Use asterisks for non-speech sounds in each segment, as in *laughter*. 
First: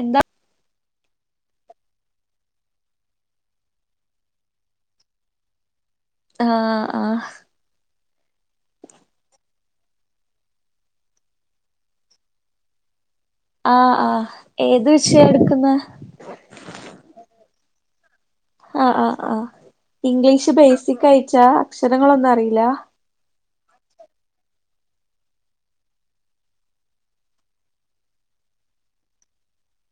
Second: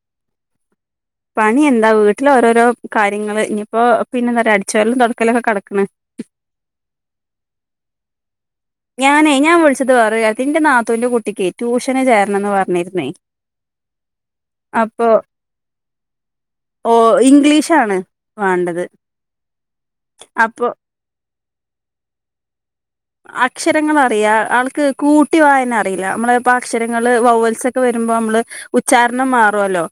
എന്താ പണി എന്താ വീട്ടിലഓരോരോ കാര്യങ്ങള് ഇനിയിപ്പോ പിന്നെ എന്താ പറയാ അടിച്ചവരലും തുടക്കലൊക്കെ കടക്കണ് ആഹ് ആഹ് ഞാനേ ഞാൻ വിളിച്ചത് പറ നിന്റെ നാത്തൂറെ കുട്ടിക്ക് ട്യൂഷന് ചേരണംന്ന് പറഞ്ഞിരുന്നേ ആഹ് ആഹ് ഏത് അപ്പൊ വിഷയ എടുക്കുന്ന ഓ ഇംഗ്ലീഷാണ് വേണ്ടത് ആഹ ആഹ് ആഹ് ഇംഗ്ലീഷ് അപ്പൊ ബേസ് കഴിച്ച അക്ഷരങ്ങളൊന്നും അറീല. അക്ഷരങ്ങൾ അറിയാ ആൾക്ക് കൂട്ടി വായന അറിയില്ല നമ്മള് ഇപ്പോ അക്ഷരങ്ങള്ൾ വൗവൽസ് ഒക്കെ വരുമ്പോ നമ്മള് ഉച്ചാരണം മാറു അല്ലോ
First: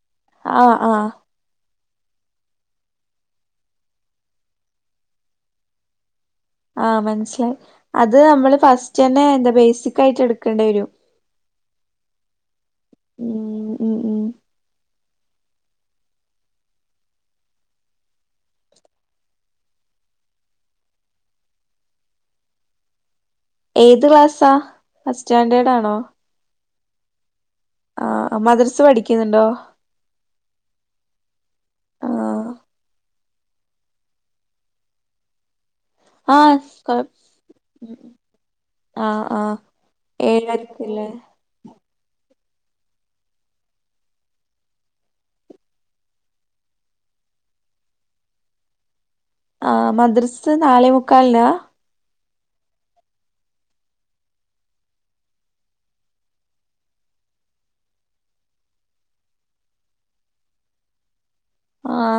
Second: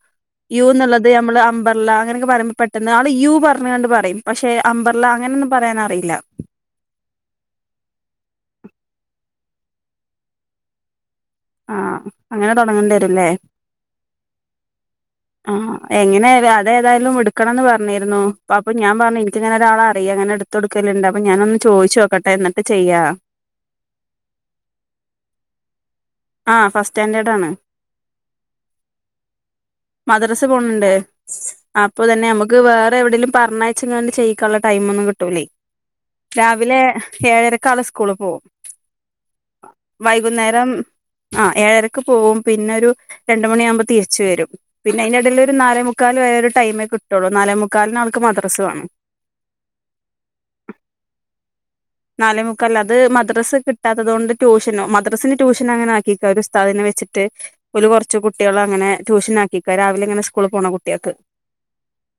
യൂ ആഹ് എന്നുള്ളത് ആഹ് നമ്മൾ അമ്പ ർല അങ്ങനെയൊക്കെ പറയുമ്പ പെട്ടന്ന് ആള് യു പറഞ്കാണ്ട് പറയും പക്ഷെ അമ്പർല അങ്ങനൊന്നും പറയാൻ അറിയില്ല. ആഹ് മനസ്സിലായി അത് നമ്മള് ഫസ്റ്റ് തന്നെ എന്താ ബേസിക് ആയിട്ട് എടുക്കേണ്ട വെരും. ആഹ് അങ്ങനെ തൊടങ്ങണ്ടി വരുല്ലേ? ഉം ഉം ഉം ആഹ് എങ്ങനായാലും അതെ ഏതായാലും എടുക്കണംന്ന് പറഞ്ഞിരുന്നു അ അപ്പൊ ഞാൻ പറഞ്ഞു എനിക്കിങ്ങനെ ഒരാളെ അറിയാം അങ്ങനെ എട് ത്തൊട്ക്കലിണ്ട് അപ്പ ഞാനൊന്ന് ചോയിച്ചു നോക്കട്ടെ എന്നിട്ട് ചെയ്യാ ഏത് ക്ലാസ്സാ ഫസ്റ്റ് സ്റ്റാൻഡേർഡ് ആണോ? ആഹ് ഫസ്റ്റ് സ്റ്റാൻഡേർഡാണ്. ആഹ് മദ്രസ് പഠിക്കുന്നിണ്ടോ? മദ്രസ്സ പോണിണ്ട്. അപ്പ തന്നെ ആഹ് ഞമ്മക്ക് വേറെ എവിടെലും പറഞ്ഞ് അയ്ച്ച്ങ്ങാണ്ട് ചെയ്യിക്കാനിള്ള ടൈംമൊന്നും കിട്ടൂലേയ്. ആഹ് രാവിലെ കൊഴ ഏഴരക്ക്‌ ആള് സ്കൂള് പോവും. ആഹ് ആഹ് വൈകുന്നേരം ഏഴരക്ക്‌ ലേ ആഹ് ഏഴരക്ക് പോവും പിന്നെ ഒരു രണ്ട്മണിയാവുമ്പ തിരിച്ച് വെരും. പിന്നെ അയിന്റെ എടെല് ഒരു നാലേ മുക്കാൽ വരെ ഒര് ടൈമേ കിട്ടൊള്ളൂ നാലേ മുക്കാലിന് അവർക്ക് മദ്രസ വേണം. ആഹ് മദ്രസ് നാലേമുക്കാലിനാ? നാലേമുക്കാലിന് അത് മദ്രസ് കിട്ടാത്തത് കൊണ്ട് ട്യൂഷനോ മദ്രസിന് ട്യൂഷൻ അങ്ങനാക്കിക്കാ ഒരു ഉസ്താദിനെ വെച്ചിട്ട് ഓല് കൊറച്ച് കുട്ടികള് അങ്ങനെ ട്യൂഷൻ ആക്കിക്കാ രാവിലെ ഇങ്ങനെ സ്കൂളി പോണ കുട്ട്യാക്ക്. ആഹ്.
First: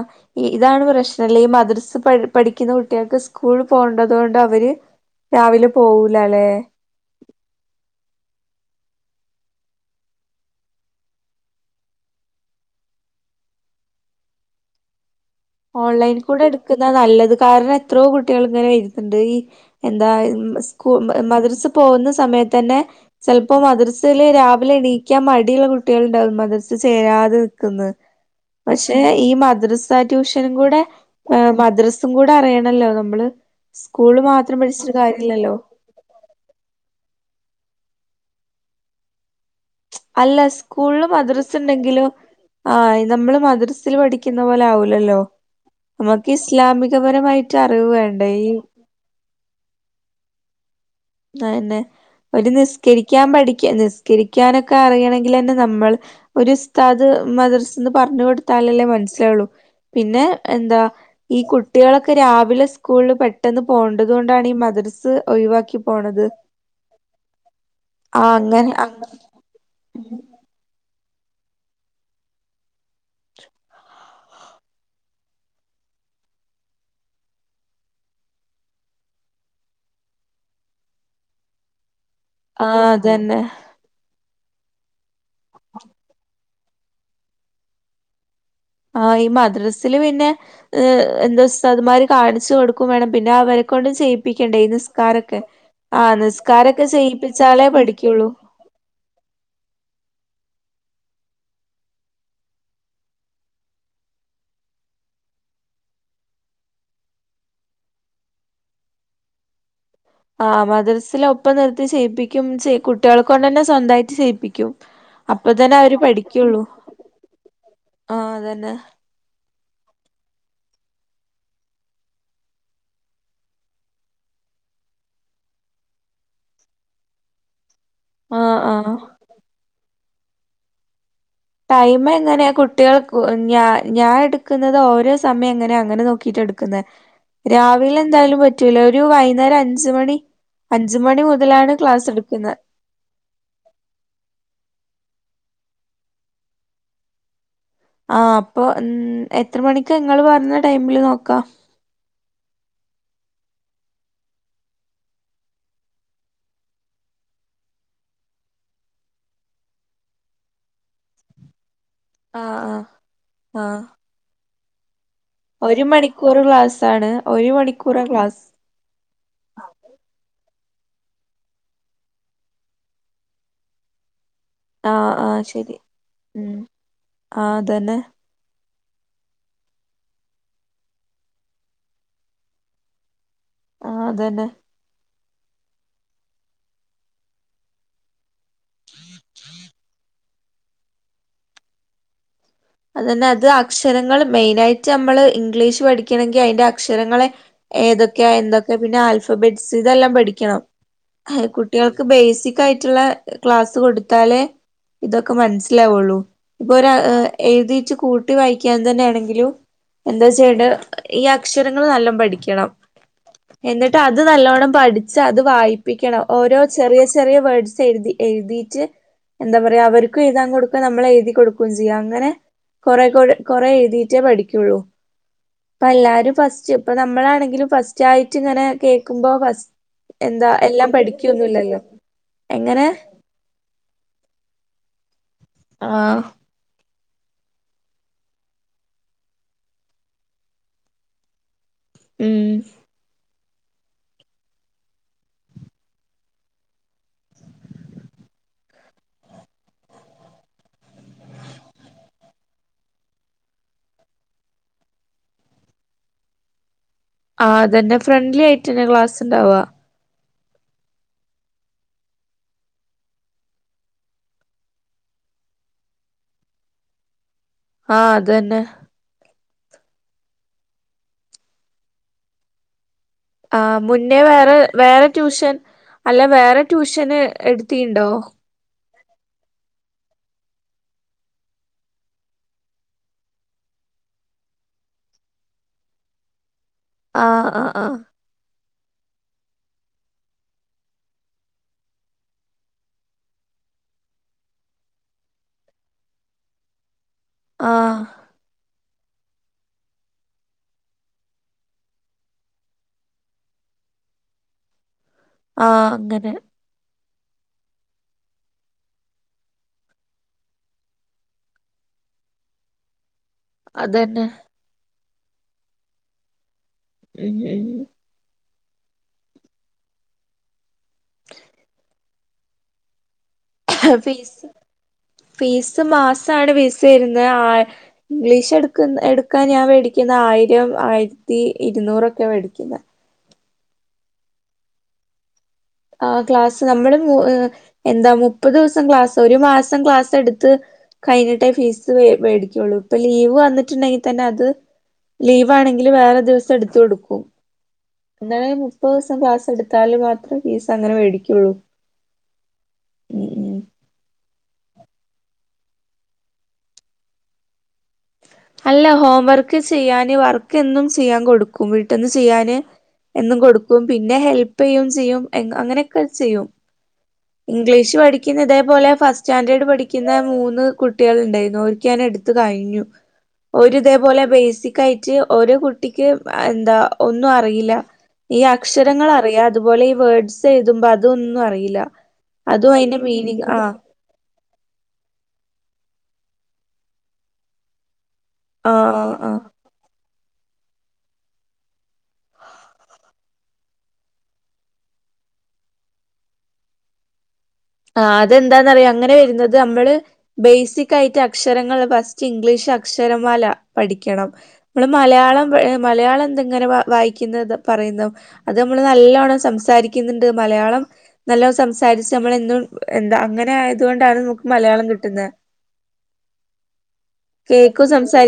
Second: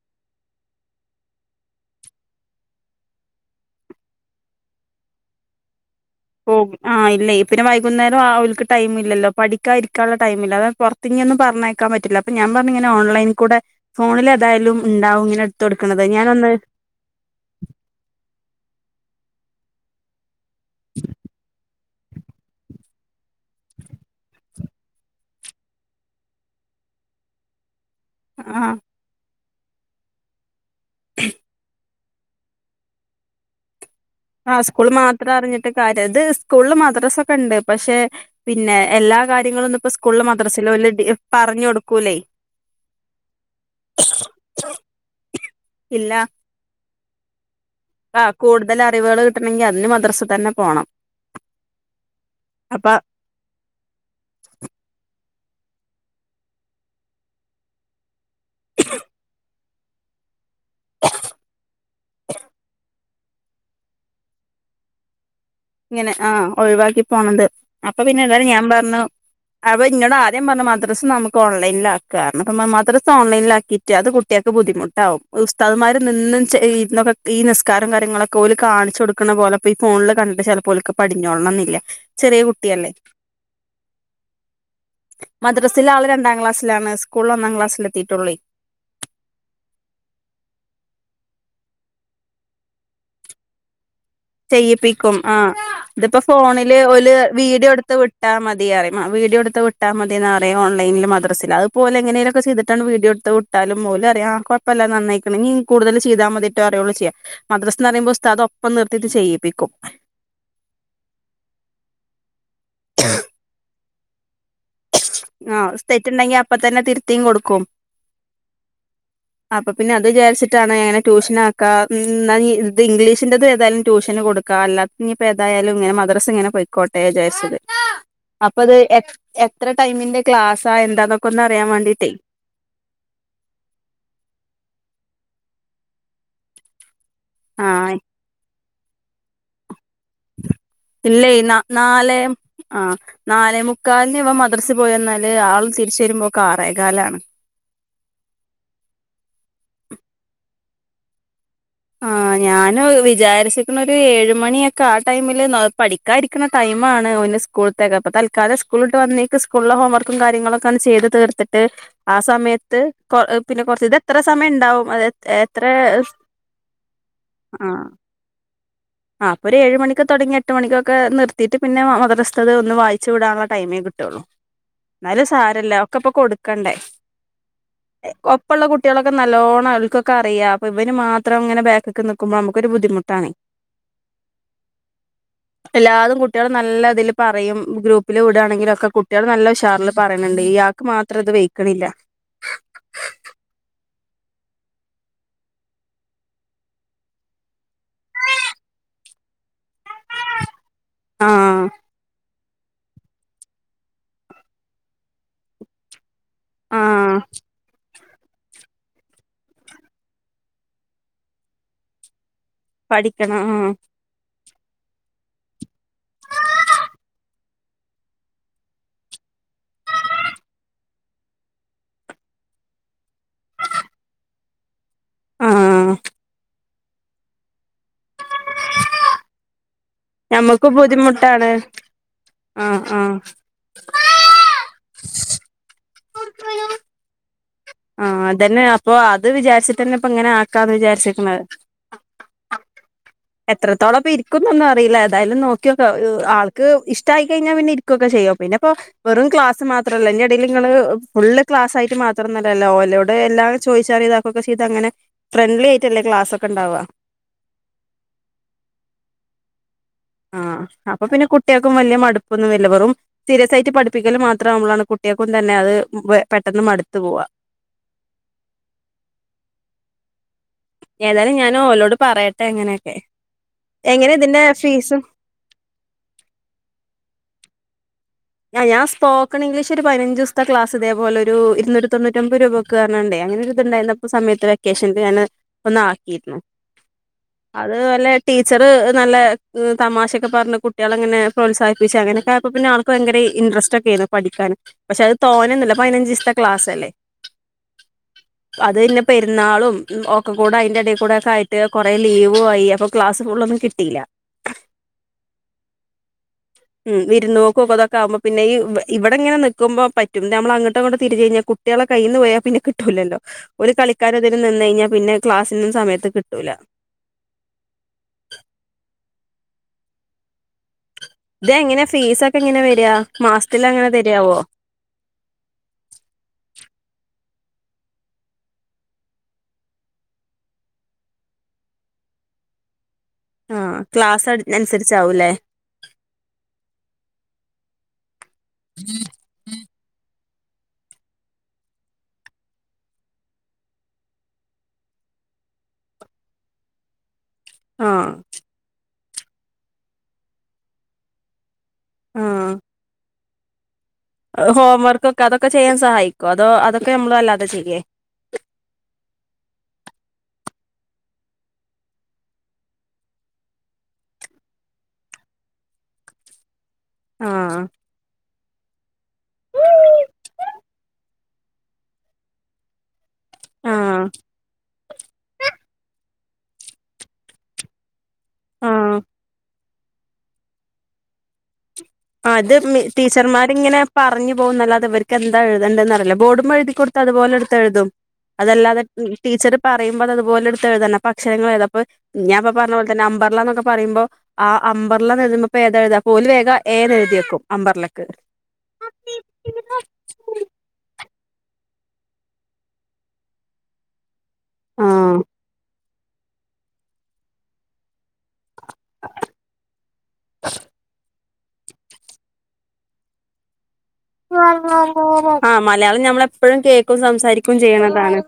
ഇതാണ് പ്രശ്നം ലെ ഈ മദ്രസ് പഠ് പഠിക്കി‌ന്ന കുട്ട്യാക്ക് സ്കൂള് പോണ്ടത് കൊണ്ട് അവര് രാവിലെ പോവൂലാ ലെ. പോകും ആഹ് ഇല്ലേയ് പിന്നെ വൈകുന്നേരം ആഹ് ഓൽക്ക് ടൈം ഇല്ലല്ലോ പഠിക്കാ ഇരിക്കാൻ ഇള്ള ടൈംമില്ല അതാ പൊറ ങ്ങൊന്നും പറഞ്ഞേക്കാൻ പറ്റില്ല അപ്പൊ ത്തിഞ് പറഞ്ഞയക്കാൻ പറ്റില്ല അപ്പം ഞാൻ പറഞ്ഞു ഇങ്ങനെ ഓൺലൈൻ കൂടെ ഫോണില് അതായാലും ഇണ്ടാവും ഇങ്ങനെ ത്ത് കൊട്ക്കണത് ഞാനൊന്ന് ഇതാ നല്ലത് കാരണം എത്രോ കുട്ടികള് ഇങ്ങനെ വെര്ന്ന്ണ്ട് ഈ എന്താ ഇമ് സ്കൂ മദ്രസ പോകുന്ന സമയത്തന്നെ ചെൽപ്പോ മദ്രസെല് രാവിലെ എണീക്കാൻ മടിയുള്ള കുട്ടികള് ഇണ്ടാവും മദ്രസ ചേരാതെ നിക്ക്‌ന്ന് ആഹ് പക്ഷെ ഈ മദ്രസ ട്യൂഷനും കൂടെ മദ്രസ് ഇതും കൂടെ അറിയണല്ലോ നമ്മള് സ്കൂള് മാത്രം ആഹ് സ്കൂൾ പഠിച്ച്ട്ട് മാത്രം കാര്യില്ലല്ലോ അറിഞ്ഞിട്ട് കാര്യം ഇത് സ്കൂളിൽ മദ്രസ ഒക്കെ ഇണ്ട് പക്ഷെ പിന്നെ എല്ലാ കാര്യങ്ങളും ഒന്നും ഇപ്പ സ്കൂളില് അല്ല മദ്രസല് ഓല് പറഞ് കൊട്ക്കൂലേ ആയി നമ്മള് മദ്രസില് പഠിക്ക്‌ന്ന പോലെ ആവൂലല്ലോ? ഇല്ല. ഇസ്ലാമിക പരമായി ട്ടറിവ് വേ ആഹ് കൂട്തല് അറിവുകള് കിട്ടണെങ്കി അതിന് മദ്രസി തന്നെ പോണം. അ അന്നെ ഓര് അപ്പൊ നിസ്കരിക്കാൻ പഠിക്ക നിസ് ക്കരിക്കാനൊക്കെ അറിയണെങ്കിലന്നെ നമ്മള് ഒര് ഉസ്താദ് മദ്രസിന്ന് പറഞ് കൊട് ത്താലല്ലേ മനസ്സിലാവുള്ളു പിന്നെ എന്താ ഈ കുട്ടികളൊക്കെ രാവിലെ സ്കൂളില് പെട്ട് ട്ടെന്ന് പോണ്ടത് കൊണ്ടാണി ഈ മദ്രസ് ഒഴിവാക്കി ഇങ്ങനെ പോണത് ആഹ് ഒഴിവാക്കി പോണത് അപ്പ പിന്നെ ആഹ് എന്തായാലും ഞാൻ അങ്ങനെ പറഞ്ഞു ആഹ് അപ്പ ഇന്നോട് ആ ത്യം പറഞ്ഞ മദ്രസ് നമ്മക്ക്‌ ഓലൈൻലിലാക്കാം കാരണം അപ്പ മദ്രസ് ഓൺലൈൻലിലാക്കിറ്റ് അത് കുട്ട്യാക്ക് ബുദ്ധിമുട്ടാവും ഉസ്താദ്മാര് നിന്ന് ചെയ്യ്ന്നൊക്കെ ഈ നിസ്കാരം കാര്യങ്ങളൊക്കെ ഓല് കാണിച്ച് കൊട്ക്കണ പോലെ ഇപ്പ ഈ ഫോണില് ക ചെലപ്പ ഓൽക്ക്‌ പടിഞ്ഞോ *unintelligible* ൾണംന്നില്ല ആഹ് അത് തന്നെ മദ്രസില് ആള് രണ്ടാംക്ലാസിലാണ് സ്കൂളില് ഒന്നാം ക്ലാസിലെത്തിട്ടൊള്ളേ ആഹ് ഈ മദ്രസില് പിന്നെ എന്താ ഉസ്താദ്മാര് കാണിച്ച് കൊട്ക്കുംവേണം പിന്നെ അവരെക്കൊണ്ട് ചെയ്യ് ചെയ്യിപ്പിക്കും ആഹ് ഇതിപ്പോ ഫോണില് നിസ്കാരൊക്കെ ഓല് ചെയ്യിപ്പിച്ചാലേ വീഡിയോ എട്ത്ത് പഠിക്കുള്ളൂ വിട്ടാമതി തിറയും വീഡിയോ എട്ത്ത് വിട്ടാമതി എന്ന് പറയും ഓൺലൈനില് മദ്രസില് അതുപോലെ എങ്ങനെലുക്കെ ചെയ്തിട്ട് വീഡിയോ എട്ത്ത് വി ട്ടാലും ഓല് പറയും ആഹ് കൊഴപ്പല്ല നന്നായിക്ക്‌ണ് ഇഞ്ഞി കൂടതല് ചെയ്താമതിട്ടൊ അതേപോലെ ചെയ്യാം മദ്രസിന്ന് എന്ന് പറയുമ്പോ ഉസ്താദ് ഒപ്പം നിർത്തിയിട്ട് ചെയ്യിപ്പിക്കും ആഹ് മദ്രസില് ഒപ്പം നിർത്തി ചെയ്യിപ്പിക്കും ചെ ഈ കുട്ടികളെകൊണ്ട് തന്നെ സ്വന്തായിട്ട് ചെയ്യിപ്പിക്കും. ആഹ് അപ്പതന്നെ അവര് തെറ്റുണ്ടെങ്കി അപ്പ പഠിക്കുള്ളൂ തന്നെ തിരുത്തിയും കൊടുക്കും ആഹ് അത് തന്നെ അപ്പൊ പിന്നെ അത് വിചാരിച്ചിട്ടാണ് എങ്ങനെ ട്യൂഷനാക്കാം മ്മ് ഇത് ഇംഗ്ലീഷിന്റെറത് ഏതായാലും ട്യൂഷന് കൊടുക്കാ അല്ലാ ഇനിയിപ്പോ എതായാലും ഇങ്ങനെ മദ്രസ് ഇങ്ങനെ പോയിക്കോട്ടെ വിചാരിച്ചത് ആഹ് അപ്പൊ അത് ആഹ് എ എത്ര ടൈമിന്റെ ക്ലാസ്സാ എന്താന്നൊക്കെ ഒന്ന് അറിയാൻ ടൈം വേണ്ടീട്ടേ എങ്ങനെയാ കൊട്- കുട്ടികൾക്ക്‌ ഞ ഞാൻ എടുക്കുന്നത് ഓരോ സമയം എങ്ങനെയ അങ്ങനെ നോക്കിട്ട എടുക്കുന്നത് ആഹ് രാവിലെ എന്തായാലും പറ്റൂല ഒരു വൈകുന്നേരം അഞ്ച് മണി അഞ്ച് മണി ഇല്ലേ മുതലാണ് ക്ലാസ് നാലെ എടുക്കുന്നെ ആഹ് നാലേമുക്കാലിന് ഇവൻ മദ്രസെ പോയി വന്നാല് ആള് തിരിച്ചു വരുമ്പോ ആറേ കാലാണ് ആഹ് അപ്പൊ ഉം എത്ര മണിക്ക് ഇങ്ങള് പറഞ്ഞ ടൈമില് നോക്കാം ആഹ് ഞാന് വിചാരിച്ചിക്കണത് ഒരു ഏഴ് മണിയൊക്കെ ആ ടൈമില് പഠിക്ക- ഒക്കരിക്കുന്ന ടൈമാണ് ഓന് സ്കൂളത്തേക്കെ തൽക്കാലം സ്കൂള് വിട്ട് വന്നേടെ സ്കൂള് ഹോംവർക്കും കാര്യങ്ങളൊക്കെ ചെയത് തീർത്തിട്ട്- ഏഹ് ആ ആഹ് സമയത്ത് ആഹ് പിന്നെ ആഹ് കൊറച്ച് ഇത് എത്ര സമയം ഉണ്ടാവും അ- ഒരു മണിക്കൂർ ക്ലാസ് ആണ് ഒരു മണിക്കൂർ ക്ലാസ് ആഹ് ഒരു ആ ഏഴ് മണിക് തൊടങ്ങി എട്ട് മണിക്കൊക്കെ നിർത്തിട്ട് പിന്നെ മ മദ്രസ്ഥ ഒന്ന് വായിച്ച് വിടാനൊള്ള ടൈമേ കിട്ടുള്ളു ആഹ് എന്നാലും ആഹ് ശരി സാരമില്ല ഒക്കെ ഇപ്പൊ ഉം കൊടുക്കണ്ടേ ആഹ് അതന്നെ ഇപ്പയുള്ള കുട്ടികളക്കെ നല്ലോണം അവർക്കൊക്കെ അറിയാം അപ്പൊ ഇവന് മാത്രം ഇങ്ങനെ ബായ്ക്കി നിക്കുമ്പോ നമുക്കൊരു ബുദ്ധിമുട്ടാണെ ആ അത് തന്നെ എല്ലാതും കുട്ടികളും നല്ല ഇതിൽ പറയും ഗ്രൂപ്പിൽ വിടുകയാണെങ്കിലുക്കെ കുട്ടികൾ നല്ല ഉഷാറില് - പറയണുണ്ട് ഇയാക്ക് മാത്രം ഇത് വെയ്ക്ക്ണില്ല അത് എന്നാ അത് അക്ഷരങ്ങൾ മെയിനയിട്ട് നമ്മള് ഇംഗ്ലീഷ് പഠിക്കണങ്കീലെ അതിന്റെ അക്ഷരങ്ങളെ- ഏതൊക്കെയ എന്തൊക്കെ പിന്നെ ആൽഫബെറ്റ്സ് ഇതെല്ലാം പഠിക്കണം ആ കുട്ടികൾക്ക് ബേസിക്- സിക് അയിട്ടള്ള ക്ലാസ് കൊടുത്താലേ ഇതൊക്കെ മനസ്സിലാവുള്ളൂ ഇപ്പൊ ആ എഴുതിട്ട് കൂട്ടി വായിക്കാൻ തന്നെയാണെങ്കിലും - എന്താ ചെയ്യേണ്ടേ ഈ അക്ഷരങ്ങള് നല്ല പഠിക്കണം പഠിക്കണം ആഹ് എന്നിട്ട് അത് നല്ലവണ്ണം പഠിച്ച് അത് വായിപ്പിക്കണം ഓരോ ചെറിയ ചെറിയ വേഡ്സ് എഴുതി എഴുതിട്ട്- എന്താ പറയാ അവർക് എഴുതാൻ കൊടുക്കുക നമ്മള് എഴുതി കൊടുകും ചെയ്യാം അങ്ങനെ- കൊറ കൊട് കൊറെ എഴുതിട്ടേ പഠിക്കുള്ളൂ ആ അപ്പ എല്ലാരും ഫസ്റ്റ്- ഇപ്പൊ നമ്മളാണെങ്കിലും ഫസ്റ്റ് ആയിട്ട് ഇങ്ങനെ കേൾക്കുമ്പോ ഫസ്റ്റ്- എന്താ ഞമ്മക്ക് എല്ലാം പഠിക്കൊന്നും ബുദ്ധിമുട്ടാണ് ഇല്ലല്ലോ ആ എങ്ങനെ- ആ ആഹ് ആഹ് അത് തന്നെ അപ്പൊ അത് വിചാരിച്ചിട്ടന്നെ ഇപ്പ ഇങ്ങനെ ആക്കാന്ന് വിചാരിചെക്ക്ന്നത് ഉം ടു ടു എത്രത്തോളം ഇരിക്കുന്നൊന്നും അറില്ല ഏതായാലും നോക്കിയോക്ക ആൾക്ക് ഇഷ്ടയിക്കഴിഞ്ഞാൽ പിന്നെ ഇ ക്കെ ചെയ്യോ പിന്നെപ്പോ വെറും ക്ലാസ് മാത്രല്ല ന്റെടയിൽ ഇങ്ങള് ഫുള്ള് ക്ലാസ് ആയിട്ട് മാത്രംല്ല ല്ല ഓലോട് എല്ലാം ചോയ്ച്ചാറിയ ഇതാക്കക്കെ ചെയത് അങ്ങനെ ഫ്രണ്ട്ലി ആയിട്ടല്ലേ ക്ലാസ് ഒക്കെ ഉണ്ടവുക ആഹ്തന്നെ ഫ്രണ്ട്ലി ആയിട്ട് തന്നെ ക്ലാസ് ഉണ്ടാവാ ആഹ അപ്പൊ പിന്നെ കുട്ടികൾക്കും വലിയ മടുപ്പന്നും വെരൂലാ വെറും സീരിയസ് ആയിട്ട് പഠിപ്പിക്കല് മാത്രം ആവുപോളാണ് കുട്ടിയെക്കുന്നെ അത് പെട്ടെന്ന് മടുത്ത് പോവാ ആഹ് അതന്നെ ഏതായാലും ഞാന് ഓലോട് പറയട്ടെ ഇങ്ങനെയൊക്കെ ആഹ് മുന്നേ വേറെ വേറെ ട്യൂഷൻ അല്ല വേറെ ട്യൂഷന് എടെത്തിണ്ടോ ആഹ് ഞാൻ സ്പോക്കൺ ഇംഗ്ലീഷ് ഒരു പതിനഞ്ച് ദിവത്തെ ക്ലസ്തേപോലെരു ഇരുന്നൂറ്റ തൊണൂറ്റമ്പ രൂപക് ക്ക്റഞ്ഞാടെ അങ്ങനെ ഒരു ഇതുണ്ടരപ്പോ സമയത്ത് വെക്കേഷനി ഞാന് ഒന്ന ആക്കിനി ആ ആ അത് ആ പോലെ ടീച്ചറ് നല്ല തമാശൊക്കെ പറഞ് കുട്ടികള അങ്ങനെ പ്രോത്സാഹിപ്പിച്ച് അങ്ങനൊക്കെയെപ്പോ പിന്നെ ആൾ ഭയങ്കര ഇൻട്രസ്റ്റ് ഒക്കെയായിരുന്നു പഠിക്കാൻ പക്ഷെ അത് തോന്നന്നില്ല പതിനഞ്ച് ദിവസത്തെ ക്ലാസ് അല്ലേ ആഹ് അത് കയിഞ്ഞ് പെരുന്നാളും ഒക്കെ കൂടെ അതിന്റെടയിൽ കൂടെ ഒക്കെ ആയിട്ട് കുറെ ലീവ ആയി അപ്പൊ ക്ലാസ്സ് ഫുള്ളൊന്നും കിട്ടിയില്ല ആഹ അങ്ങനെ ഉം വിരുന്നോക്ക് തൊക്കെകുമ്പോ പിന്നെഈ ഇവിടെ ഇ ങ്ങനെ നിക്കുമ്പോ പറ്റും നമ്മൾങ്ങട്ടുംങ്ങോട്ട തിരിച്ച കഴിഞ്ഞാ കുട്ടികളെ കയ്യിന്ന് പോയാ പിന്നെ കിട്ടുല്ലല്ലോ ഒരു കളിക്കാനും അതന്നെ ഇതിനും നിന്ന് കഴിഞ്ഞാൽ പിന്നെ ക്ലാസ്സിനന്നും സമയത്ത് കിട്ടൂല ഉം ഇതങ്ങനെ ഫീസ് ഒക്കെ എങ്ങനെ വരിക മാസത്തില ഫീസ് ഫീസ് മാസമാണ് ഫീസ് വരുന്നത് ആഹ് ഇംഗ്ലീഷ് എടുക്കുന്ന എടുക്കാൻ ഞാൻ മേടിക്കുന്ന ആയിരം ആയിരത്തി ഇരുന്നൂറൊക്കെയ മേടിക്കുന്നത് ആഹ ക്ലാസ് അനുസരിച്ചാവൂല്ലേ ആ ക്ലാസ്സ് നമ്മള് എന്താ മുപ്പത് ദിവസം ക്ലാസ് ഒരു മാസം ക്ലാസ്സ് എടു ത്ത് കഴിഞ്ഞിട്ടേ ഫീസ് മേടിക്കുള്ളൂ ഇപ്പൊ ലീവ് വന്നിട്ടുണ്ടെങ്കിൽ തന്നെ അത് ലീവ് ആണെങ്കിൽ വേറെ ദിവസം എടുത്ത കൊടുക്കും ആ എന്നാല മുപ്പത് ദിവസം ക്ലാസ് എടുത്താല് മാത്രമേ ഫീസ് അങ്ങനെ മേടിക്കുള്ളൂ ആഹ് ഉം ഉം ഹോംവർക്ക്ക്ക ഒക്കെ അതൊക്കെ ചെയ്യാൻ സഹായിക്കോ അതോ അതക്കെ നമ്മൾ ആല്ലാതെ ചെയ്യേ അല്ല ഹോം വർക്ക് ചെയ്യാന് വർക്ക് എന്നും ചെയ്യാൻ കൊടുക്കും വീട്ടന്ന് ചെയ്യാന് എന്നും കൊടുക്കും പിന്നെ ഹെൽപ് ചെയ്യും ചെയ്യും അങ്ങനെയൊക്കെ ചെയ്യും ആ ഇംഗ്ലീഷ് പഠ പഠിക്കുന്ന ഇതേപോലെ ഫസ്റ്റ് സ്റ്റാൻഡേർഡ് പഠിക്കുന്ന മൂന്ന് കുട്ടികൾ ഉണ്ടായിരുന്നു അവർക്ക് ഞാ എടുത്ത് കഴിഞ്ഞു ആ ഒരു ഇതേപോലെ ബേസിക് ആയിട്ട് ഒരുഓരോ കുട്ടിക്ക് എന്താ ഒന്നും അറിയില്ല ഈ ആ അക്ഷരങ്ങൾ അറിയാം അതുപോലെ ഈ വേർഡ്സ് എഴുതുമ്പോ അതൊന്നും അറിയില്ല അത് അതും അതിന്റെ മീനിങ് ആ ടീച്ചർമാരിങ്ങനെ പറഞ്ഞു പോകുന്നല്ലാതെ ഇവർക്ക് എന്താ എഴുതണ്ടന്നറില്ല ബോർഡുമെഴുതി കൊടുത്ത അതുപോലെടുതെയ്‌തും ആ അതല്ലാതെ ആ ടീച്ചർ പറയുമ്പോ അതുപോലെ എടുത്ത്ഴുതന്ന അപ്പക്ഷരങ്ങൾ എഴുതും അപ്പൊ ഞാൻ അപ്പൊ പറഞ്ഞ പോലെ തന്നെ അമ്പർല എന്നൊക്ക പറുമ്പോ ആ അമ്പർല എഴുതുമ്പോ പ്പോ ഏതാ എഴുതാ അപ്പൊ ഓൽ വേഗ 'എ' ന്ന് എഴുതി വെക്കും. ആഹ് അതെന്താന്നറിയൊ അങ്ങനെ വരുന്നത്? നമ്മള് ബേസിക്കായിട്ട് അക്ഷരങ്ങളില് ഫസ്റ്റ് ഇംഗ്ലീഷ് അക്ഷരമാല പഠിക്കണം. നമ്മള് ആഹ് മലയാളം മലയാളം എന്തെങ്ങനെ വ വായിക്കുന്നതും പറയുന്നതും. അത് നമ്മള് നല്ലോണം സംസാരിക്കുന്നുണ്ട്. മലയാളം നല്ലോണം സംസാരിച്ച് നമ്മളെന്നും എന്താ അങ്ങനെ ആയ ആഹ് മലയാളം ഞമ്മളെപ്പഴും കേക്കും സംസാരിക്കോം ചെയ്യണതാണ്.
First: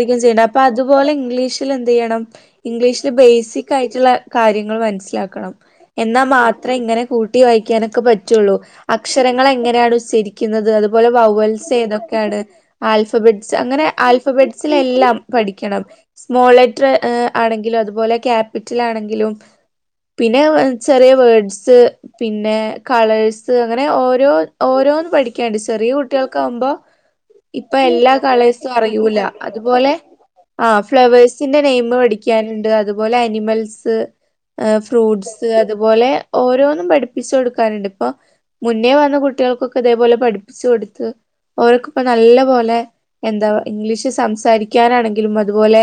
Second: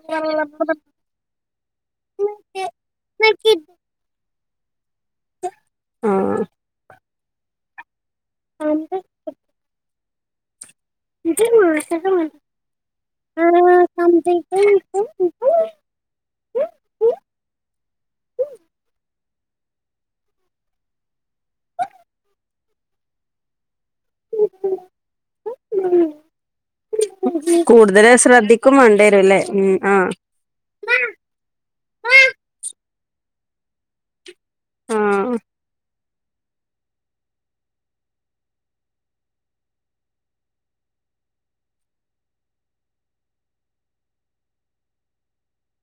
അപ്പ അതുപോലെ ഇംഗ്ലീഷിൽ എന്ത് ചെയ്യണം. ഇംഗ്ലീഷില് ബേസിക്കായിട്ടുള്ള കാര്യങ്ങൾ മനസ്സിലാക്കണം. എന്നാ മാത്രേ ഇങ്ങനെ കൂട്ടി വായിക്കാനൊക്കെ പറ്റുള്ളൂ. അ ക്ഷരങ്ങള് എങ്ങനെയാണ് ഉച്ചരിക്കുന്നത്, അതുപോലെ വവ്വൽസ് ഏതൊക്കെയാണ് ആൽഫബെറ്റ്സ് അങ്ങനെ ആൽഫബെറ്റ്സിലെ എല്ലാം ആഹ് പഠിക്കണം. സ്മോൾ ലെറ്ററ് ആണെങ്കിലും അതുപോലെ ക്യാപിറ്റലാണെങ്കിലും പിന്നെ ചെറിയ വേഡ്സ്, പിന്നെ കളേഴ്സ് അങ്ങനെ ഓരോ രോ ഓരോന്ന് പഠിക്കാന്ണ്ട്. ചെറിയ കുട്ടികൾക്കാവുമ്പോ ഇപ്പ കൂടുതല് എല്ലാ കളേഴ്സും ശ്രദ്ധിക്കും അറിയൂല്ല വേണ്ടിവരൂല്ലേ ഉം അത്പോലെ ആഹ് ആഹ് ഫ്ലവേഴ്സിന്റെ നെയിം പഠിക്കാന്ണ്ട്. അത്പോലെ അനിമൽസ് ആഹ് ഫ്രൂട്ട്സ് അത്പോലെ ഓരോന്നും പഠിപ്പിച്ചു കൊടുക്കാനുണ്ട്. ഇപ്പൊ മുന്നേ വന്ന കുട്ടികൾക്കൊക്കെ ഇതേപോലെ പഠിപ്പിച്ചു കൊടുത്ത്. ഓൽക്ക് ഇപ്പ നല്ല പോലെ എന്താ പ ഇംഗ്ലീഷ് സംസാരിക്കാനാണെങ്കിലും അത്പോലെ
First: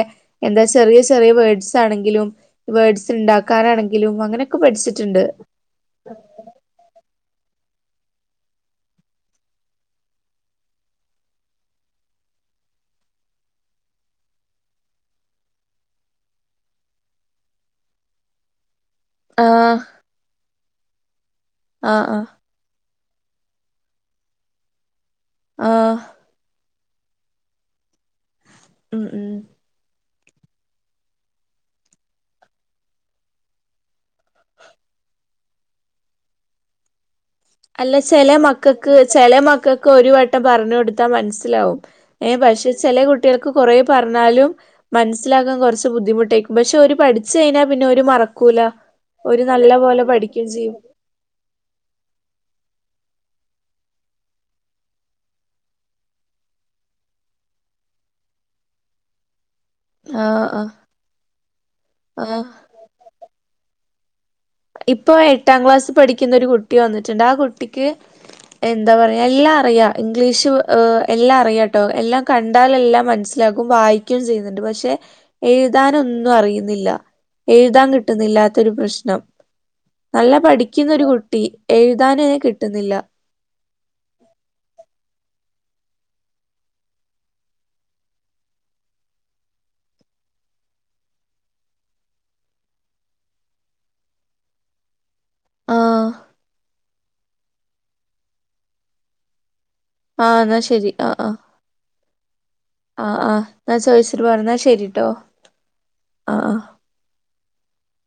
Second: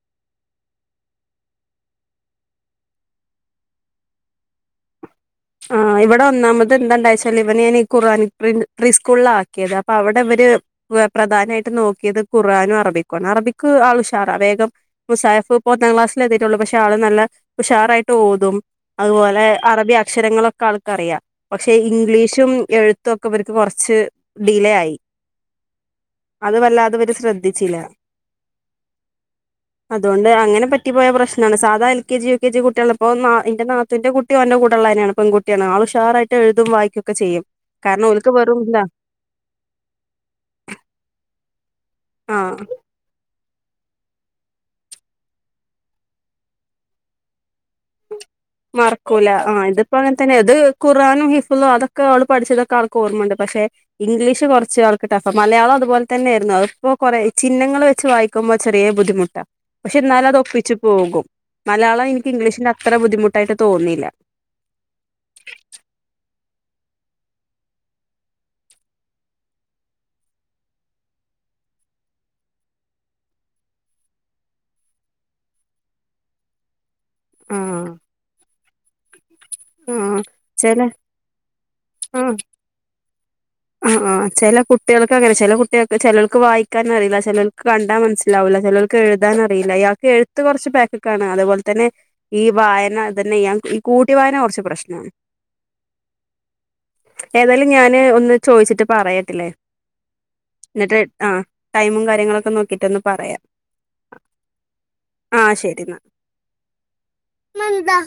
എന്താ ചെറിയ ചെറിയ വേഡ്സാണെങ്കിലും വേഡ്സ്ണ്ടാക്കാനാണെങ്കിലും അങ്ങനെയൊക്കെ പഠിച്ചിട്ട്ണ്ട്. ആഹ് ഇവിടെ ഒന്നാമത് എന്താണ്ടായെച്ചാല് ഇവന് ഞാന് ഈ ഖുറാൻ പ്രീ പ്രീ സ്കൂളിലാ ആക്കിയത്. അപ്പൊ അവിടെ ഇവര് പ്രധാനമായിട്ട് നോക്കിയത് ഖുറാനും അറബിക്കും ആണ്. അറബിക്ക് ആള് ഉഷാറാ. വേഗം മുസായിഫ് ഇപ്പൊ ഒന്നാം ക്ലാസ്സിലെത്തിയിട്ടുള്ളൂ. പക്ഷെ ആള് നല്ല ഉഷാറായിട്ട് ഓതും. അതുപോലെ ആഹ് അറബി അക്ഷരങ്ങളൊക്കെ ആൾക്കറിയാം. പക്ഷെ ആഹ് ആഹ് ഇംഗ്ലീഷും എഴു ത്തൊക്കെ ഇവർക്ക് കൊറച്ച് ഡിലേ ആയി. ആഹ് അത് വല്ലാതെ ഇവര് ശ്രദ്ധിച്ചില്ല. ഉം ഉം അതുകൊണ്ട് അങ്ങനെ പറ്റി പോയ പ്രശ്നാണ്. സാധാ L K G, U K G കുട്ടികള് ഇപ്പോ എന്റെ നാത്തൂന്റെ കുട്ടി ഓന്റെ കൂ ടെയുള്ളന്നേണ് പെൺകുട്ടിയാണ്. ആള് ഉഷാറായിട്ട് എഴുതും വായിക്കൊക്കെ ചെയ്യും. അല്ല കാരണം ഓൽക്ക് ചെല വെറും ഇതാ മക്കക്ക് ചെല മക്കക്ക് ഒരു വട്ടം പറഞ്ഞ് കൊടുത്താ മനസ്സിലാവും. ഏഹ് ആഹ് പക്ഷെ ചെല കുട്ടി കൾക്ക് കൊറേ പറഞ്ഞാലും മനസ്സിലാകാൻ കൊറച്ച് ബുദ്ധിമുട്ടേയ്ക്കും. പക്ഷെ ഓര് പഠി ച്ചയിഞ്ഞാ പിന്നെ ഓര് മറക്കൂല. മറക്കൂല ഓര് ആഹ് നല്ല ഇതിപ്പോ പോലെ അങ്ങനെ തന്നെ പഠിക്കേം ഇത് ചെയ്യും. ഖുറാനും ഹിഫ്ളും അതൊക്കെ ഓള് പഠിച്ചതൊക്കെ ആള്ക്ക് ഓർമ്മയ്ണ്ട്. പക്ഷെ ഇംഗ്ലീഷ് കൊറച്ച് ആൾക്ക് ടഫാ. മലയാളം അതുപോലെ തന്നേയിരുന്നു. അതിപ്പോ കൊറേ ചിഹ്ങ്ങള് വെച്ച് വായി ക്കുമ്പെ ചെറിയേ ബുദ്ധിമുട്ടാ. പക്ഷെ എന്നാലും അത് ആഹ് ആഹ് ഒപ്പിച്ച് പോകും. മലയാളം എനിക്ക് ആഹ് ഇംഗ്ലീഷിന്റെ അത്ര ബുദ്ധിമുട്ടായിട്ട് തോന്നിയില്ല. ഇപ്പൊ എട്ടാം ക്ലാസ് പഠിക്കുന്ന ഒരു കുട്ടി വന്നിട്ടുണ്ട്. ആ കുട്ടിക്ക് എന്താ പറയാ എല്ലാം അറിയാം. ഇംഗ്ലീഷ് എല്ലാം അറിയാംട്ടോ. എല്ലാം കണ്ടാല് എല്ലാം മനസ്സി ലാക്കും വായിക്കോം ചെയ്യുന്നുണ്ട്. പക്ഷെ എഴുതാനൊന്നും അറിയുന്നില്ല എഴുതാൻ ആഹ് കിട്ടുന്നില്ലാത്തൊരു പ്രശ്നം. ആഹ് നല്ല ചെല പഠിക്കുന്ന ഒരു കുട്ടി. ആ എഴുതാനയിന് കിട്ടുന്നില്ല. ആ ആ ചെല കുട്ടികൾക്ക്ക്കങ്ങനെ ചെല കുട്ടികൾക്ക് ചിലവർക്ക് വായിക്കാൻ അറിയില്ല ചിലവർക്ക് കണ്ടാൽ മനസ്സിലാവൂല്ല ചെലർക്ക് ക്ക് എഴുതാൻ അറിയില്ല ഇയാൾക്ക് എഴുത്ത് കുറച്ച് പാക്ക് കാണ് അതുപോലെ തന്നെ ഈ വായനതന്നെ ഞാൻ ഈ കൂട്ടി വായന കുറച്ച് പ്രശ്നാണ് ആഹ് ഏതായാലും ഞാന് ഒന്ന് ചോയിച്ചിട്ട് പറയട്ടില്ലേ ആഹ് എന്നാ ശരി എന്നിട്ട് ആഹ് ആ ആഹ് ടൈമും കാര്യങ്ങളൊക്കെ നോക്കിട്ട് ഒന്ന് ആഹ് പറയാം ആഹ് എന്നാ ചോയിച്ചിട്ട് പറ എന്നാ ശരിട്ടോ ആഹ് ശരി എന്നാ ആഹ് ആഹ് മന്താ